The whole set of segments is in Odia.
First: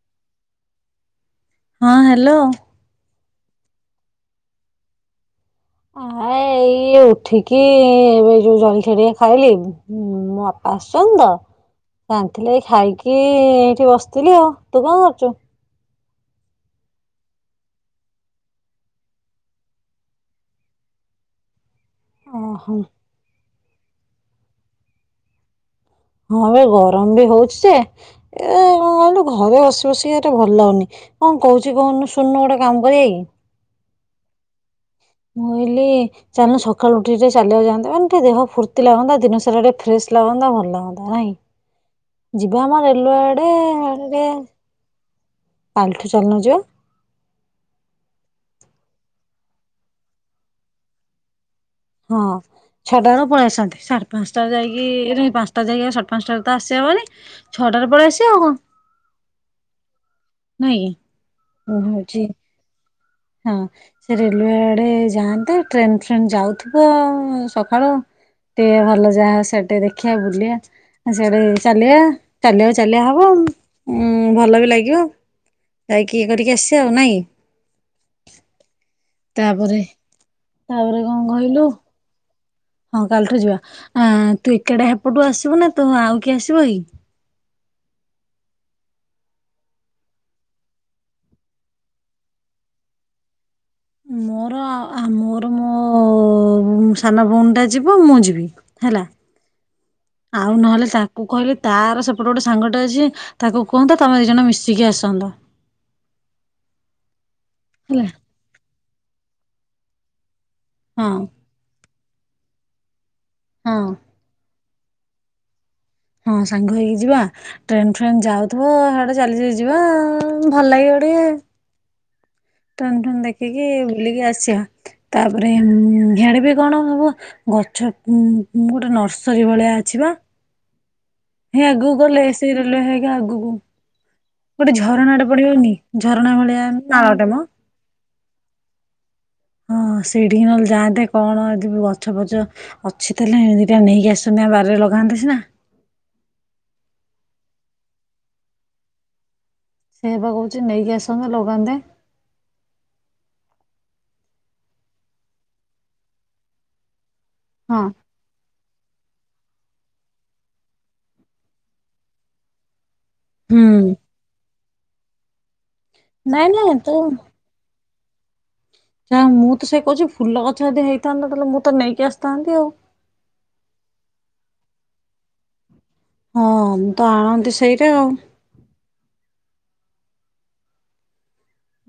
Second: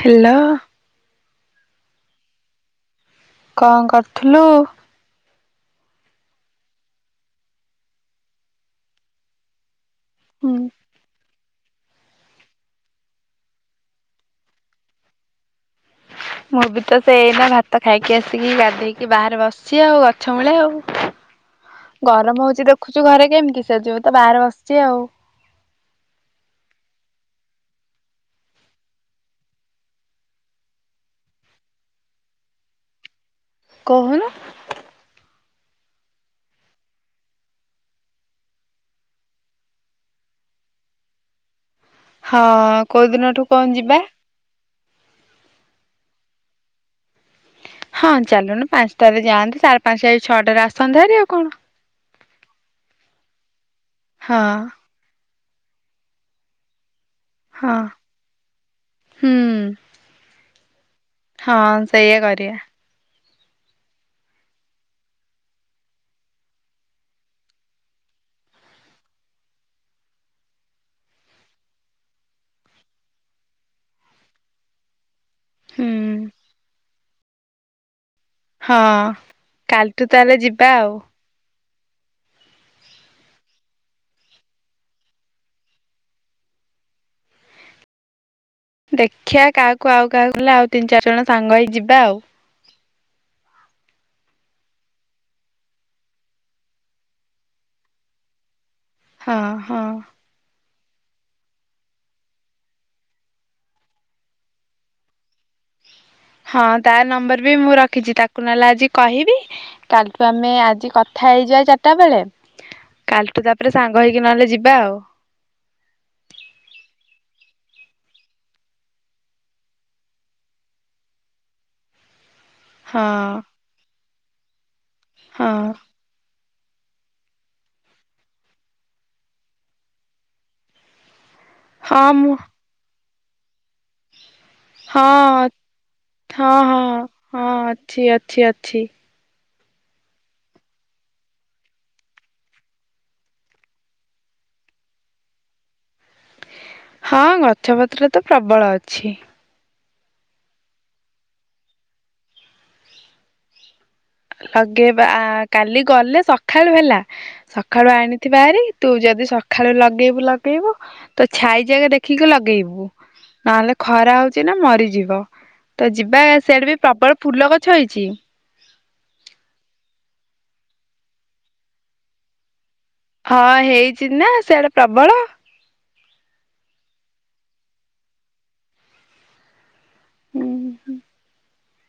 ହେଲୋ। ହଁ ହ୍ୟାଲୋ। କଣ କରୁଥିଲୁ? ଆ ଏଇ ଉଠିକି ଏବେ ଯୋଉ ଜଳିକ୍ଷିଆ ଟିକେ ଖାଇଲି ହୁଁ ମୋ ବାପା ଆସିଛନ୍ତି ତ ଆଣଥିଲେ ଏ ଖାଇକି ଏଇଠି ବସିଥିଲି ଆଉ ତୁ କଣ କରୁଚୁ? ମୁଁ ବି ତ ସେ ଏଇନା ଭାତ ଖାଇକି ଆସିକି ଗାଧେଇକି ବାହାରେ ବସଛି ଆଉ ଗଛ ମୂଳେ ଆଉ। ଗରମ ହଉଛି ଓହୋ ଦେଖୁଛୁ ଘରେ କେମିତି? ସେଯୁଗୁରୁ ତ ବାହାରେ ବସିଛି ଆଉ। ହଁ ଏବେ ଗରମ ବି ହଉଛି ଯେ ଏ କଣ କହିଲୁ ଘରେ ବସି ବସିକି ଏଟା ଭଲ ଲାଗୁନି, କଣ କହୁଛି କହୁନୁ ଶୁଣନୁ ଗୋଟେ କାମ କରିବା କି? କହୁନୁ? ମୁଁ କହିଲି ଚାଲନୁ ସକାଳୁ ଉଠି ଟିକେ ଚାଲିଆକୁ ଯାଆନ୍ତେ, ମାନ ଟିକେ ଦେହ ଫୁର୍ତ୍ତି ଲାଗନ୍ତା ଦିନସାରା ଟିକେ ଫ୍ରେଶ ଲାଗନ୍ତା ଭଲ ଲାଗନ୍ତା ନାଇଁ। ହଁ ଯିବା ଆମ କୋଉ ରେଲୱେ ଦିନଠୁ ଆଡେ, କଣ ଯିବା? ଆଡେ [unintelligible] କାଲଠୁ ଚାଲୁନୁ ଯିବା। ହଁ ଚାଲୁନୁ ପାଞ୍ଚଟାରେ ଯାଆନ୍ତେ, ସାଢେ ପାଞ୍ଚଟା ଛଅଟାରେ ଆସନ୍ତେ ହେରି ଆଉ କଣ? ହଁ ଛଅଟା ବେଳୁ ପଳେଇ ଆସନ୍ତେ। ସାଢେ ହଁ ପାଞ୍ଚଟାରେ ଯାଇକି ହେରି ପାଞ୍ଚ ଟା ଯାଇ ଆମେ ସାଢ ପାଞ୍ଚଟାରେ ତ ଆସିଆ ବୋଲି। ହଁ ଛଅଟାରେ ପଳେଇ ଆସିିଆ ଆଉ କଁ? ହୁଁ ହଁ ସେଇଆ କରିଆ। ହଁ ସେ ରେଲୱେ ଆଡେ ଯାଆନ୍ତେ ଟ୍ରେନ ଫ୍ରେନ୍ ଯାଉଥିବ ସକାଳୁ ଟିକେ ଭଲ ଯାହା ସେଇଟି ଟିକେ ଦେଖିଆ ବୁଲିଆ, ସାଡେ ଚାଲିଆ, ଚାଲିଆକୁ ଚାଲିଆ ହବ ଉଁ ଭଲ ବି ଲାଗିବ। ହୁଁ। ଯାଇକି ଇଏ କରିକି ଆସିବା ଆଉ ନାଇଁ। ହଁ ତାପରେ କାଲିଠୁ ତାହେଲେ ଯିବା ଆଉ। ତାପରେ କଣ କହିଲୁ ହଁ କାଲିଠୁ ଯିବା, ଆଁ ତୁ ଏକାଟିଆ ସେପଟୁ ଆସିବୁ ନା ତୁ ଆଉ କିଏ ଆସିବ କି? ଦେଖିଆ କାହାକୁ ଆଉ କାହାକୁ ହେଲା ଆଉ ତିନି ଚାରି ଜଣ ସାଙ୍ଗ ହେଇ ଯିବା ଆଉ। ମୋର ମୋର ମୋ ସାନ ଭଉଣୀ ଟା ଯିବ ମୁଁ ଯିବି। ହେଲା ହଁ ହଁ ଆଉ ନହେଲେ ତାକୁ କହିଲେ ତାର ସେପଟେ ଗୋଟେ ସାଙ୍ଗଟେ ଅଛି ତାକୁ କୁହନ୍ତ ତମେ ଦି ଜଣ ମିଶିକି ଆସନ୍ତ। ହଁ ତାର ନମ୍ବର ବି ମୁଁ ହେଲା ରଖିଛି ତାକୁ ନହେଲେ ଆଜି କହିବି [unintelligible] ତମେ ଆଜି ହଁ କଥା ହେଇଯିବା ଚା ତା ବଲେଳେ କାଲିଠୁ ତାପରେ ହଁ ସାଙ୍ଗ ହେଇକି ନହେଲେ ଯିବି ଯିବା ଆଉ। ହଁ ସାଙ୍ଗ ହେଇକି ଯିବା ଟ୍ରେନ ଫ୍ରେନ୍ ଯାଉଥିବଡେ ଚାଲି ଯିବା ଭଲ ଲାଗିବ ଟିକେ। ହଁ ତନଠୁନ ଦେଖିକି ବୁଲିକି ଆସିବା। ହଁ ତାପରେ ୟା ଡେ଼ବି କଣ ହବ ଗଛ ଉ ଗୋଟେ ନର୍ସରୀ ଭଳିଆ ଆଛିବା? ହଁ ଗୁ ଗଲ ଏସିିରିଲ ହ ଆଗୁକୁ ହଁ ଝରଣା ହଁ ଭଳିଆ ହଁ ନାଳଟେ ମ ହଁ ଅଛି ଅଛି ଅଛି। ହଁ ସିଡି ନ ଯାଆନ୍ତେ କଣ ଏ ଗଛ ଫଛ ଅଛି ତଲେ ଏ ଦଟା ନେଇକି ଆସନ୍ତି ବାରିରେ ଲଗାନ୍ତେ ସିନା ହଁ ଗଛପତ୍ର ତ ପ୍ରବଳ ଅଛି। ସେଏ ବା କହୁଛି ନେଇକି ଆସନ୍ତ ଲଗାନ୍ତେ। ଲଗେଇବା କାଲି ଗଲେ ସକାଳୁ ହେଲା ହଁ ସକାଳୁ ଆଣିଥିବା ଆରେ। ତୁ ଯଦି ସକାଳୁ ଲଗେଇବୁ ଲଗେଇବୁ ତ ଛାଇ ଯକା ଦେଖିକି ଲଗେଇବୁ। ହୁଁ ନହେଲେ ଖରା ହଉଛି ନା ମ ଯିବା ତ ଯିବା ନାଇଁ ସେଆଡେ ନାଇଁ ବି ତୁ ପ୍ରବଳ ଫୁଲ ଗଛ ହେଇଛି। ଜି ମୁଁ ତ ସେ କହୁଛି ଫୁଲ ଗଛ ଯଦି ହେଇଥାନ୍ତା ତାହେଲେ ମୁଁ ତ ନେଇକି ଆସିଥାନ୍ତି ଆଉ। ହଁ ହେଇଚ ନା ସେଆଡେ ପ୍ରବଳ। ହଁ ମୁଁ ତ ଆଣନ୍ତି ସେଇରୋ ଆଉ। ହୁଁ ହୁଁ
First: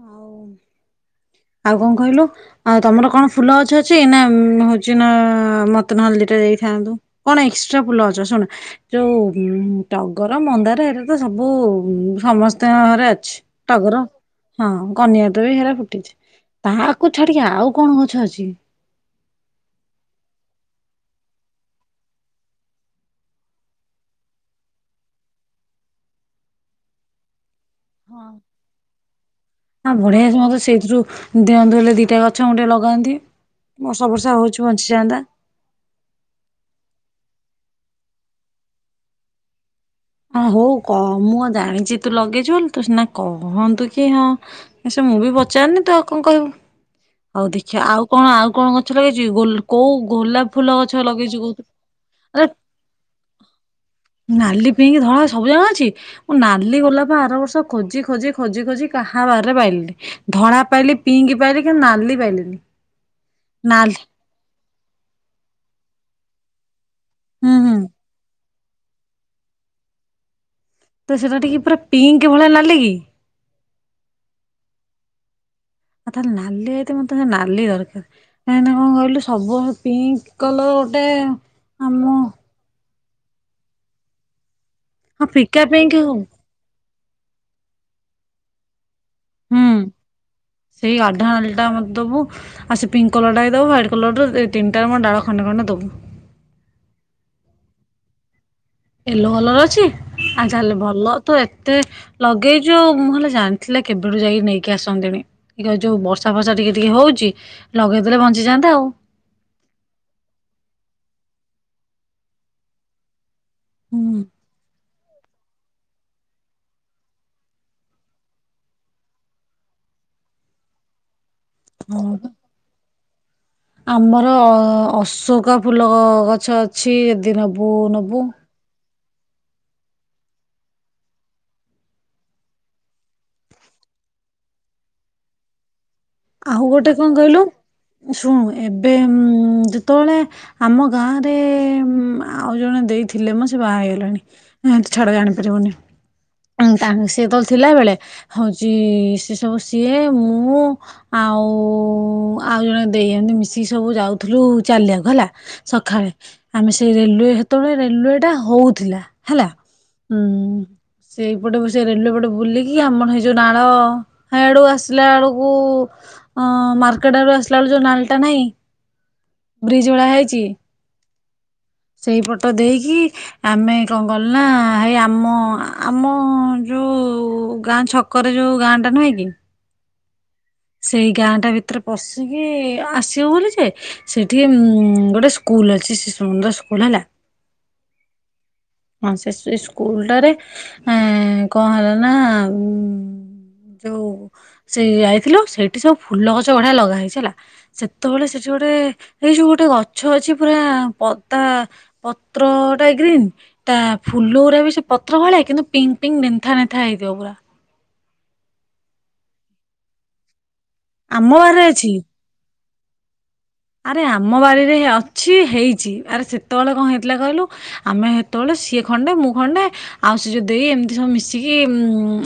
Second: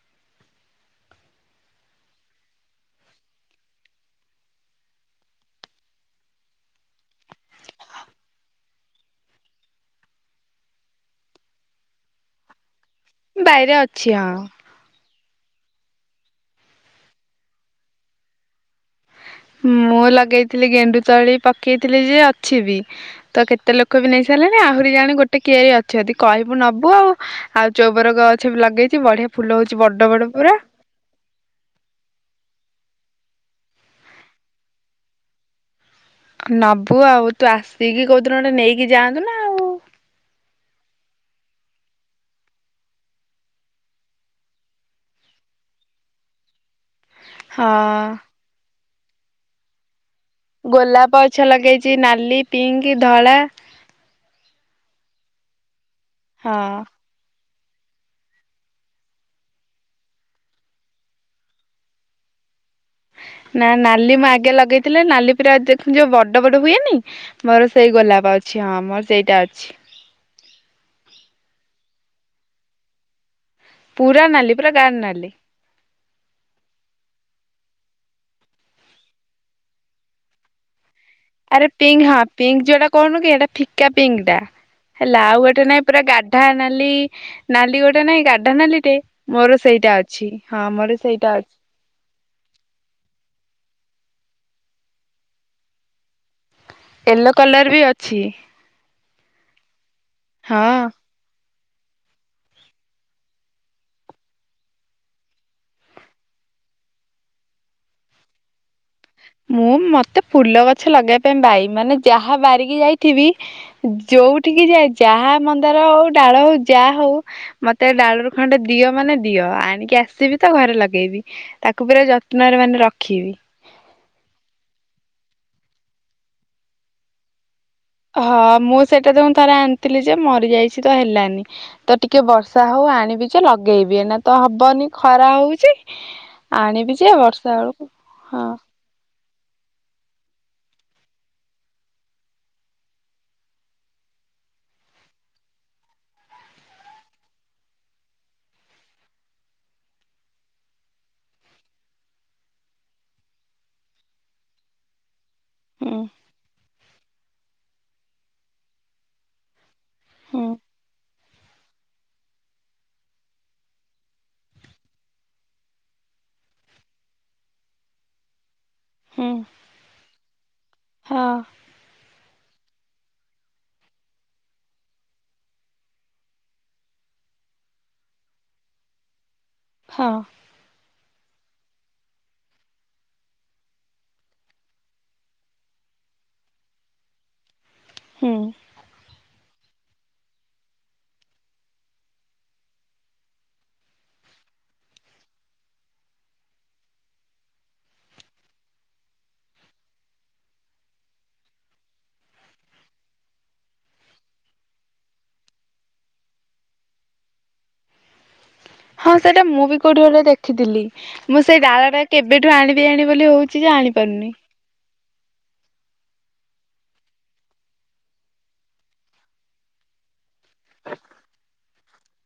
ହଉ ଆଉ କଣ କହିଲୁ ଆଉ ତମର କଣ ଫୁଲ ଅଛ ଅଛି ନା ହଉଛି ନା ମତେ ନହେଲେ ଦୀଟା ଦେଇଥାନ୍ତୁ। କଣ ଏକ୍ସଟ୍ରା ଫୁଲ ଅଛ ଶୁଣ ଯୋଉ ଟଗର ମନ୍ଦାର ଏରେ ତ ସବୁ ସମସ୍ତ ଅ ବାଇରେ ଟଗର ଅଛି ହଁ କନି ଦଦ ବି ହେରା ଫୁଟିଛି। ତାକୁ ଛାଡିକି ଆଉ କଣ ଗଛ ଅଛି? ମୁଁ ଲଗେଇଥିଲି ଗେଣ୍ଡୁ ତଳି ପକେଇଥିଲି ଯେ ଅଛି ବି ତ କେତେ ଲୋକ ବି ନେଇ ସାରିଲେଣି ଆହୁରି ଜାଣି ଗୋଟେ କିଆରି ଅଛିଛନ୍ତି କହିବୁ ନବୁ ଆଉ। ଆଉ ଚଉବର ଗଛ ବି ଲଗେଇଛି ବଢିଆ ଫୁଲ ହଉଛି ହଁ ବଡ ବଡ ବଢିଆଛି ପୁରା ମତେ ସେଇଥିରୁ ଦଅନ୍ତୁ ହେଲେ ଦିଟା ଗଛ ଗୋଟେ ଲଗାନ୍ତି। ବର୍ଷ ବର୍ଷା ହଉଛିୁ ବଞ୍ଚିଯାନ୍ତା। ନବୁ ଆଉ ତୁ ଆସିକି କହୁଉଥିଲୁ ଗୋଟେ ନେଇକି ଯାଆନ୍ତୁ ନା ଆଉ। ହଁ ହଉ ମୁଁ ଆଉ ଜାଣିଛି ତୁ ଲଗେଇଛୁ ବୋଲି ତୁ ସନା କହନ୍ତୁ କି ହଁ ସେ ମୁଁ ବି ପଚାରନି ତୁ ଆଉ କଣ କହିବୁ ହଉ ଦେଖିବା ଆଉ ହଁ କଣ ଆଉ କଣ କ ଆଛା ଲାଗିଛି ଗୋ କୋଉ ଗୋଲାପ ଫୁଲ ଗୋଲାପ ଲଗେଇଛୁ ଗଛ କହୁଥିଲୁ? ଲଗେଇଛି ନାଲି ଆରେ ପିଙ୍କ ଧଳା ନାଲି ପିଙ୍କି ଧଳା ସବୁ ଜାକ ଅଛି। ମୁଁ ହଁ। ନାଲି ଗୋଲାପ ଆର ବର୍ଷ ଖୋଜି ଖୋଜି ଖୋଜି ଖୋଜି କାହା ବାରିରେ ପାଇଲିି ଧଳା ପାଇଲି ପିଙ୍କ ପାଇଲି କିନ୍ତୁ ନାଲି ପାଇଲିନି। ନା ନାଲି ମୁଁ ଆଗେ ଲଗେଇ ଥିଲା ନାଲି ପରା ଦେଖ ଯୋଉ ବଡ ବଡ ହୁଏନି ହୁଁ ମୋର ହୁଁ। ସେଇ ଗୋଲାପ ଅଛି। ଆମର ସେଇଟା ଅଛି। ତ ସେଟା ଟିକେ ପୁରା ପିଙ୍କ ଭଳିଆ ନାଲି କି? ପୁରା ନାଲି ପୁରା ଗାଢ଼ ନାଲି। ଆଉ ତାହେଲେ ନାଲି ହେଇତ ମତେ ନାଲି ଦରକାର କାହିଁକିନା କଣ କହିଲୁ ସବୁ ପିଙ୍କ କଲର ଗୋଟେ ଆରେ ଆମ ପିଙ୍କ ହଁ ପିଙ୍କ ଯୋଉଟା କଣ କି ଏଇଟା ଫିକା ପିଙ୍କ ଟା। ହଁ ହେଲା ଆଉ ଫିକା ଗୋଟେ ନାଇଁ ପିଙ୍କ ପୁରା ହଉ ଗାଢା ନାଲି ନାଲି ଗୋଟେ ନାଇଁ ଗାଢା ନାଲି ଟେ। ହୁଁ ସେଇ ସେଇଟା [unintelligible] ଅଛି ଟା ମତେ ଦବୁ ଆଉ ସେ ପିଙ୍କ କଲରଟା ବି ଦବୁ। କଲର୍ ରୁ ସେଇ ତିନିଟା ମୋ ଡାଳ ଖଣ୍ଡେ ଖଣ୍ଡେ ଦେବୁ। ୟେଲୋ କଲର ବି ଅଛି। ୟେଲୋ କଲର ଅଛି? ଆ ହଁ। ତାହେଲେ ଭଲ ତୁ ଏ ତେ ଲଗେଇଛୁ ମୁଁ ହେଲେ ଜାଣିଥିଲେ କେବେଠୁ ଯାଇକି ନେଇକି ଆସନ୍ତିନି କି ଯୋଉ ବର୍ଷା ଫର୍ଷା ଟିକେ ଟିକେ ହଉଛି ଲଗେଇଦେଲେ ବଞ୍ଚିଯାଆନ୍ତା ଆଉ। ମୁଁ ମତେ ଫୁଲ ଗଛ ଲଗେଇବା ପାଇଁ ବାଇ ମାନେ ଯାହା ବାରିକି ଯାଇଥିବି ହୁଁ ଯୋଉଠିକି ଯାଏ ଯାହା ମନ୍ଦାର ହଉ ଡାଳ ହଉ ଯାହା ହଉ ମତେ ଡାଳରୁ ଖଣ୍ଡେ ଦିଅ ମାନେ ଦିଅ ଆଣିକି ଆସିବି ତ ଘରେ ଲଗେଇବି। ତାକୁ ପୁରା ହଁ ବା। ଯତ୍ନରେ ମାନେ ରଖିବି। ଆମର ଅ ଅଶୋକା ଫୁଲ ଗଛ ଅଛି ଯଦି ନ ନବୁ ନବୁ। ହଁ ମୁଁ ସେଇଟା ତ ମୁଁ ଥରେ ଆଣିଥିଲି ଯେ ମରିଯାଇଛି ତ ହେଲାନି ତ ଟିକେ ବର୍ଷା ହଉ ଆଣିବି ଯେ ଲଗେଇବି ନା ତ ହବନି ଖରା ହଉଛି। ଆଉ ଆଣିବି ଗୋଟେ ଯେ କଣ କହିଲୁ ବର୍ଷା ବେଳକୁ ଶୁଣୁ ହଁ ଏବେ ଉଁ ଯେତେବେଳେ ଆମ ଗାଁରେ ଆଉ ଜଣେ ଦେଇ ଥିଲେ ମୋ ସେ ବାହା ହେଇଗଲାଣି ଏ ଛାଡ ଜାଣି ପାରିବୁନି, ତା ସିଏ ଯେତେବେଳେ ଥିଲା ବେଳେ ହଉଛି ସେସବୁ ସିଏ ମୁଁ ଆଉ ଆଉ ଜଣେ ଦେଇ ଏମତି ମିଶିକି ସବୁ ଯାଉଥିଲୁ ଚାଲିଆକୁ ହେଲା। ହୁଁ ସଖାଳେ ଆମେ ସେ ସେ ରେଲୱେ ସେତେବେଳେ ରେଲୱେ ଟା ହଉଥିଲା ହେଲା। ଉଁ, ହୁଁ। ସେଇପଟେ ସେ ରେଲୱେ ପଟେ ବୁଲିକି ଆମର ସେଯୋଉ ନାଳ, ହେ ଆଡୁ ଆସିଲା ଆଳୁକୁ ଅଁ ମାର୍କେଟ ଆଡୁ ଆସିଲା ଆଳକୁ ଯୋଉ ନାଳଟା ନାହିଁ ହୁଁ ବ୍ରିଜ ଭଳିଆ ହେଇ ଚି। ହଁ। ସେଇପଟ ଦେଇକି ଆମେ କଣ କଲୁ ନା ହେଇ ଆମ ଆମ ଯୋଉ ଗାଁ ଛକରେ ଯୋଉ ଗାଁଟା ନୁହେଁ କି? ହଁ। ସେଇ ଗାଁଟା ଭିତରେ ପଶିକି ଆସିବ ବୋଲି ଯେ ସେଇଠି ଉମ୍ ଗୋଟେ ସ୍କୁଲ ଅଛି ଶିଶୁ ମନ୍ଦିର ସ୍କୁଲ ହେଲା। ହୁଁ। ହଁ ସେ ସେ ସ୍କୁଲଟାରେ ଏଁ କଣ ହେଲା ନା ଉ ଯୋଉ ସେ ଯାଇଥିଲୁ ସେଇଠି ସବୁ ଫୁଲ ଗଛ ବଢିଆ ଲଗା ହେଇଛି ହେଲା, ସେତେବେଳେ ସେଠି ଗୋଟେ ଏଇଯୋଉ ଗୋଟେ ଗଛ ଅଛି ପୁରା ଅଦା ପତ୍ରଟା ଗ୍ରୀନ ତା ଫୁଲ ଗୁରା ବି ସେ ପତ୍ର ଭଳିଆ କିନ୍ତୁ ପିଙ୍କ ପିଙ୍କ ନେନ୍ଥା ନେନ୍ଥା ହେଇଥିବ ପୁରା। ହଁ ସେଇଟା ମୁଁ ବି କୋଉଠି ଗୋଟେ ଦେଖି ଥିଲି ଆମ ମୁଁ ସେଇ ବାରିରେ ଅଛି ଡାଳଟା କେବେଠୁ ଆଣି ତେ ଆଣିବ ବୋଲି ହଉଛି ଯେ ଆରେ ଆଣିପାରୁନି। ଆମ ବାଡିରେ ଅ ଛି ହେଇଛି ଆରେ ସେତେବେଳେ କଣ ହେଇଥିଲା କହିଲୁ ଆମେ ହେତେବେଳେ ସିଏ ଖଣ୍ଡେ ମୁଁ ଖଣ୍ଡେ ଆଉ ସେ ଯୋଉ ଦେଇ ଏମିତି ସବୁ ମିଶିକି ଇ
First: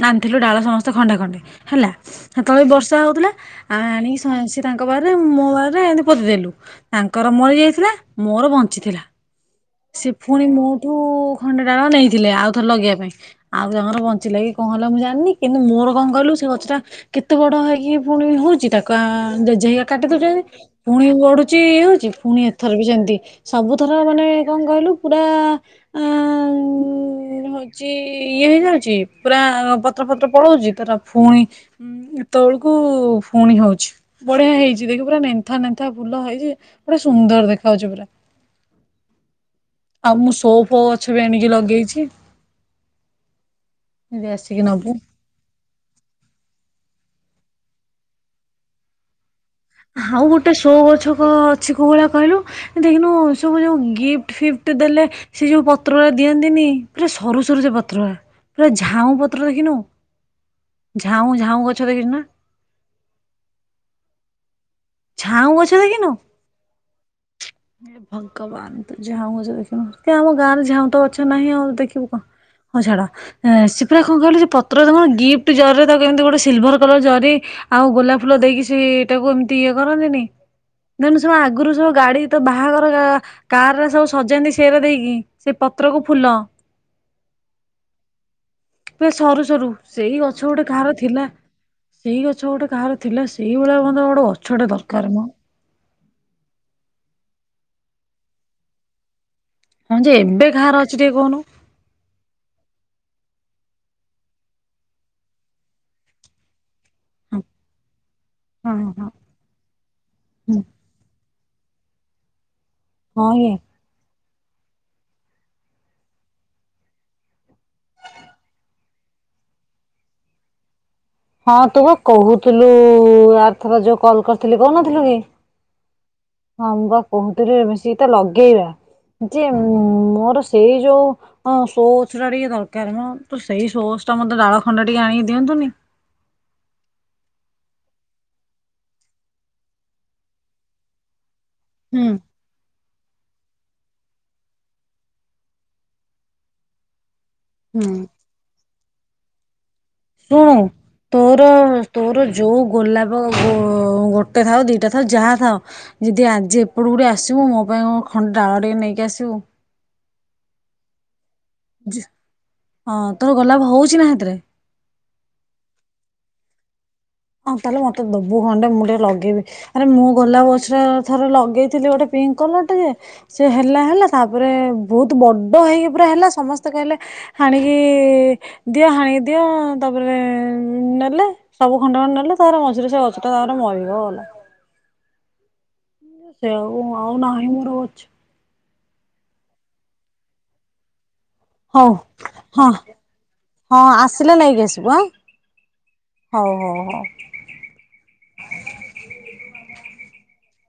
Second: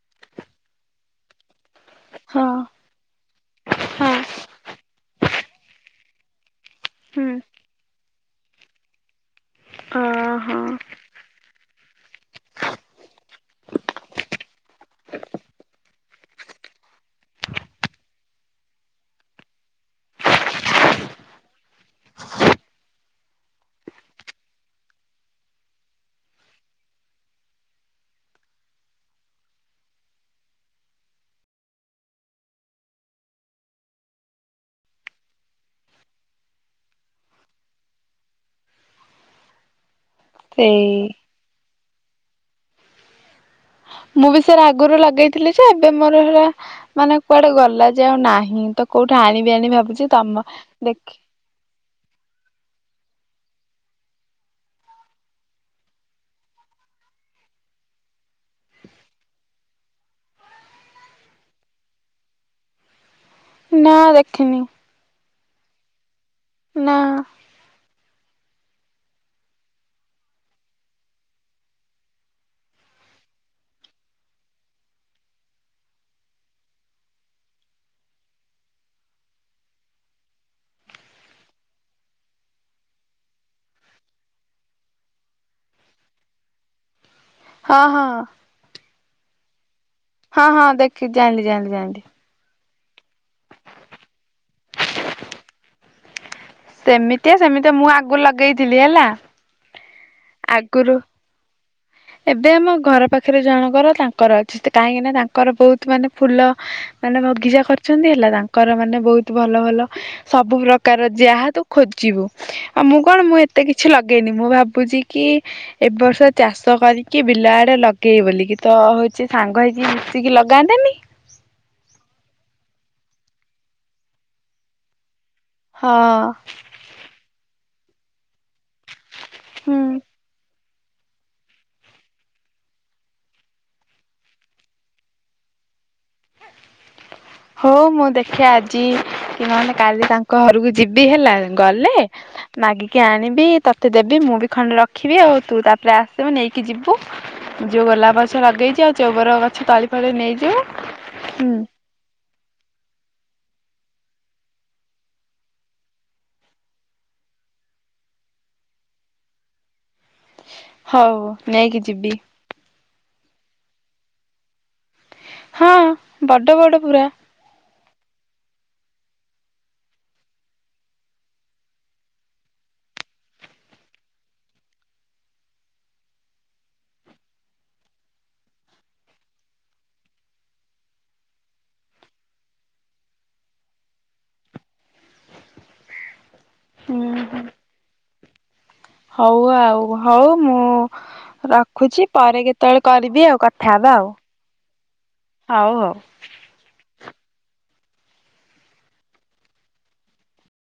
ଆଣିଥିଲୁ ଡାଳ ସମସ୍ତେ ଖଣ୍ଡେ ଖଣ୍ଡେ। ହେଲା ହଁ। ହେତେବେଳେ ବର୍ଷା ହଉଥିଲା ଆଉ ହଁ। ଆଣିକି ସେ ସେ ତାଙ୍କ ବାଡ଼ିରେ ମୁଁ ପରେ ଏମିତି ପୋତି ଦେଲୁ। ତାଙ୍କର ହୁଁ। ମରି ଯାଇଥିଲା ମୋର ବଞ୍ଚିଥିଲା। ସେ ପୁଣି ଓହୋ। ମୋଠୁ ଖଣ୍ଡେ ଡାଳ ନେଇଥିଲେ ଆଉ ଥରେ ଲଗେଇବା ପାଇଁ। ଆଉ ତାଙ୍କର ବଞ୍ଚିଲା କି କଣ ହେଲା ମୁଁ ଜାଣିନି କିନ୍ତୁ ମୋର କଣ କହିଲୁ ସେ ଗଛ ଟା କେତେ ବଡ ହେଇକି ପୁଣି ହଉଛି ତାକୁ ଆ ଜେଜେ ହେଇକା କାଟି ଦଉଛନ୍ତି। ପୁଣି ବଢୁଛି ଇଏ ହଉଛି ପୁଣି ଏଥର ବି ସେମିତି ସବୁଥର ମାନେ କଣ କହିଲୁ ପୁରା ଆ ହଉଛି ଇଏ ହେଇଯାଉଛି ପୁରା ପତ୍ର ଫତ୍ର ପଳଉଛି ତାର ପୁଣି ଉ ଏତେବେଳକୁ ପୁଣି ହଉଛି ବଢିଆ ହେଇଛି ଦେଖି ପୁରା ନା ପେନ୍ଥା ନେଥା ଫୁଲ ହେଇଛି ପୁରା ସୁନ୍ଦର ଦେଖା ଯାଉଛି ପୁରା। ଆଉ ମୁଁ ସୋପ ସେଇ ଗଛ ବି ଆଣିକି ଲଗେଇଛି। ଦି ମୁଁ ବି ସେ ଆଗରୁ ଲଗେଇଥିଲି ଯେ ଏବେ ମୋର ହେରା ମାନେ କୁଆଡେ ଗଲା ଯେ ଆଉ ନାହିଁ ତ କୋଉଠି ଆଣିବି ଆଣିବି ଭାବୁଛି ଆଉ ତମ ଗୋଟେ ସୋ ଦେଖି ଗଛକ ଅଛି କୋଉ ଭଳିଆ କହିଲୁ? ଦେଖିନୁ ସବୁ ଯୋଉ ଗିଫ୍ଟ ଫିଫ୍ଟ ଦେଲେ ସେ ଯୋଉ ପତ୍ର ଗୁଡ଼ା ଦିଅନ୍ତିନି ପୁରା ସରୁ ସରୁ ସେ ପତ୍ର ଗୁଡ଼ା ଝାଉଁ ପତ୍ର ଦେଖିନୁ ଝାଉଁ ଝାଉଁ ଗଛ ଦେଖଛୁ ନା। ନା ଦେଖିନି? ଛାଉଁ ଗଛ ଦେଖିନୁ? ନା। ଭଗବାନ ତୁ ଝାଉଁ ଗଛ ଦେଖିନୁ ସେ ଆମ ଗାଁ ରେ ଝାଉଁ ତ ଗଛ ନାହିଁ ଆଉ ଦେଖିବୁ କଣ ହଉ ଛାଡ ଏ ସେ ପୁରା କଣ କହିଲୁ ପତ୍ର କଣ ଗିଫ୍ଟ ଜରିରେ ତା କେମିତି ଗୋଟେ ସିଲଭର କଲର ଜରି ଆଉ ଗୋଲାପ ଫୁଲ ଦେଇକି ସେଇଟାକୁ ଏ ତି ଇଏ କରନ୍ତିନି ଦେନ୍ ସବୁ ଆଗରୁ ସବୁ ଗାଡି ତ ବାହାଘର ଗା କାର ରେ ସବୁ ସଜାନ୍ତି ସିରା ଦେଇକି ସେ ପତ୍ରକୁ ଫୁଲ ହଁ ହଁ। ପୁରା ସରୁ ସରୁ। ସେଇ ଗଛ ହଁ ଗୋଟେ ହଁ କାହାର ଦେଖି ଥିଲା ଜାଣିଲି ଜାଣିଲି ଜାଣିଲି। ସେଇ ଗଛ ଗୋଟେ କାହାର ଥିଲା ସେଇ ଭଳିଆ [unintelligible] ଗୋଟେ ଗ ଗଛ ଟେ ଦରକାର ମ ସେମିତିଆ ସେମିତିଆ ମୁଁ ଆଗୁ ଲଗେଇଥିଲି ହେଲା। ହଁ ଯେ ଏବେ କାହାର ଆଗରୁ ଅଛି ଟିକେ କହୁନୁ? ଏବେ ଆମ ଘର ପାଖରେ ଜଣଙ୍କର ତାଙ୍କର ଅଛି କାହିଁକି ନା ତାଙ୍କର ବହୁତ ମାନେ ଫୁଲ ମାନେ ବଗିଚା କରିଛନ୍ତି ହେଲା ତାଙ୍କର ହଁ ମାନେ ହଁ ବହୁତ ଭଲ ଭଲ ସବୁ ହୁଁ। ପ୍ରକାର ଯାହା ତୁ ଖୋଜିବୁ। ଆ ମୁଁ କଣ ହଁ ମୁଁ ଇଏ ଏତେ କିଛି ଲଗ ଦିନେ ମୁଁ ଭାବୁଛି କି ଏବ ବର୍ଷ ଚାଷ ଚାଷ କରିକି ବିଲ ଆଡେ ଲଗେଇ ବୋଲିକି ତ ହଉଚି ସାଙ୍ଗ ହେଇକି ମିଶିକି ଲଗାନ୍ତେନି? ହଁ ତୁ ବା କହୁଥିଲୁ ଆର ଥର ଯୋଉ କଲ କରିଥିଲି କହୁନଥିଲୁ କି? ହଁ ହମ ବା କହୁଥିଲି ମି ଯି ତା ଲ ଗେଇବା ଯେ ହୁଁ ମୋର ସେଇ ଯୋଉ ହଁ ଶୋ ଗଛଟା ଟିକେ ଦରକାର ମ, ତ ସେଇ ଶୋ ଗଛଟା ମତେ ଡାଳ ଖଣ୍ଡ ଟିକେ ଆଣିକି ଦିଅନ୍ତୁନି। ହଉ ମୁଁ ଦେଖିଆ ଆଜି କି ନହେଲେ କାଲି ତାଙ୍କ ଘରକୁ ଯିବି ହେଲା। ଗଲେ ହୁଁ। ମାଗିକି ଆଣି ବି ତତେ ଦେବି ମୁଁ ବି ଖଣ୍ଡେ ରଖିବି ଆଉ ତୁ ତାପରେ ଆସିବୁ ନେଇକି ଯିବୁ ଯୋଉ ହୁଁ ଗୋଲାପ ଗଛ ଲଗେଇଚି ଆଉ ଟଗର ଗଛ ତଳି ଫଳି ଶୁଣୁ ନେଇଯିବୁ। ତୋର ହୁଁ। ତୋର ଯୋଉ ଗୋଲାପ ଗୋ-ଗୋଟେ ଥାଉ ଦିଟା ଥାଉ ଯାହା ଥାଉ ଯଦି ଆଜି ଏପଟୁ ଟିକେ ଗୋଟେ ଆସିବୁ ମୋ ପାଇଁ ଖଣ୍ଡ ଡାଳ ଟିକେ ନେଇକି ଆସିବୁ। ହଉ। ନେଇକି ଯିବି। ତୋ ଗୋଲାପ ହଉଛି ନା ସେଥିରେ? ହଁ ବଡ ବଡ ପୁରା। ହଁ ତାହେଲେ ମତେ ଦବୁ ଖଣ୍ଡେ ମୁଁ ଟିକେ ଲଗେଇବି, ଆରେ ମୁଁ ଗୋଲାପ ଗଛ ଥରେ ଲଗେଇଥିଲି ଗୋଟେ ପିଙ୍କ କଲରଟା ଯେ, ସେ ହେଲା ହେଲା ତାପରେ ବହୁତ ବଡ ହେଇକି ପୁରା ହେଲା ସମସ୍ତେ କହିଲେ ହାଣିକି ଦିଅ ହାଣିକି ଦିଅ ତାପରେ ନେଲେ ସବୁ ଖଣ୍ଡେ ଖଣ୍ଡେ ନେଲେ ତାର ମଝିରେ ସେ ଗଛଟା ତାପରେ ମରିଗଲା। ସେଉ ଆଉ ନାହିଁ ରୋଜ୍ ହଉ ଆଉ ହଉ ମୁଁ ହଉ ରଖୁଛି ପରେ ହଁ କେତେବେଳେ କରିବି ଆଉ କଥା ହଁ ହେବା ଆଉ ଆସିଲେ ନେଇକି ଆସିବୁ ଆଁ ହଉ ହଉ। ହଉ ହଉ ହଉ।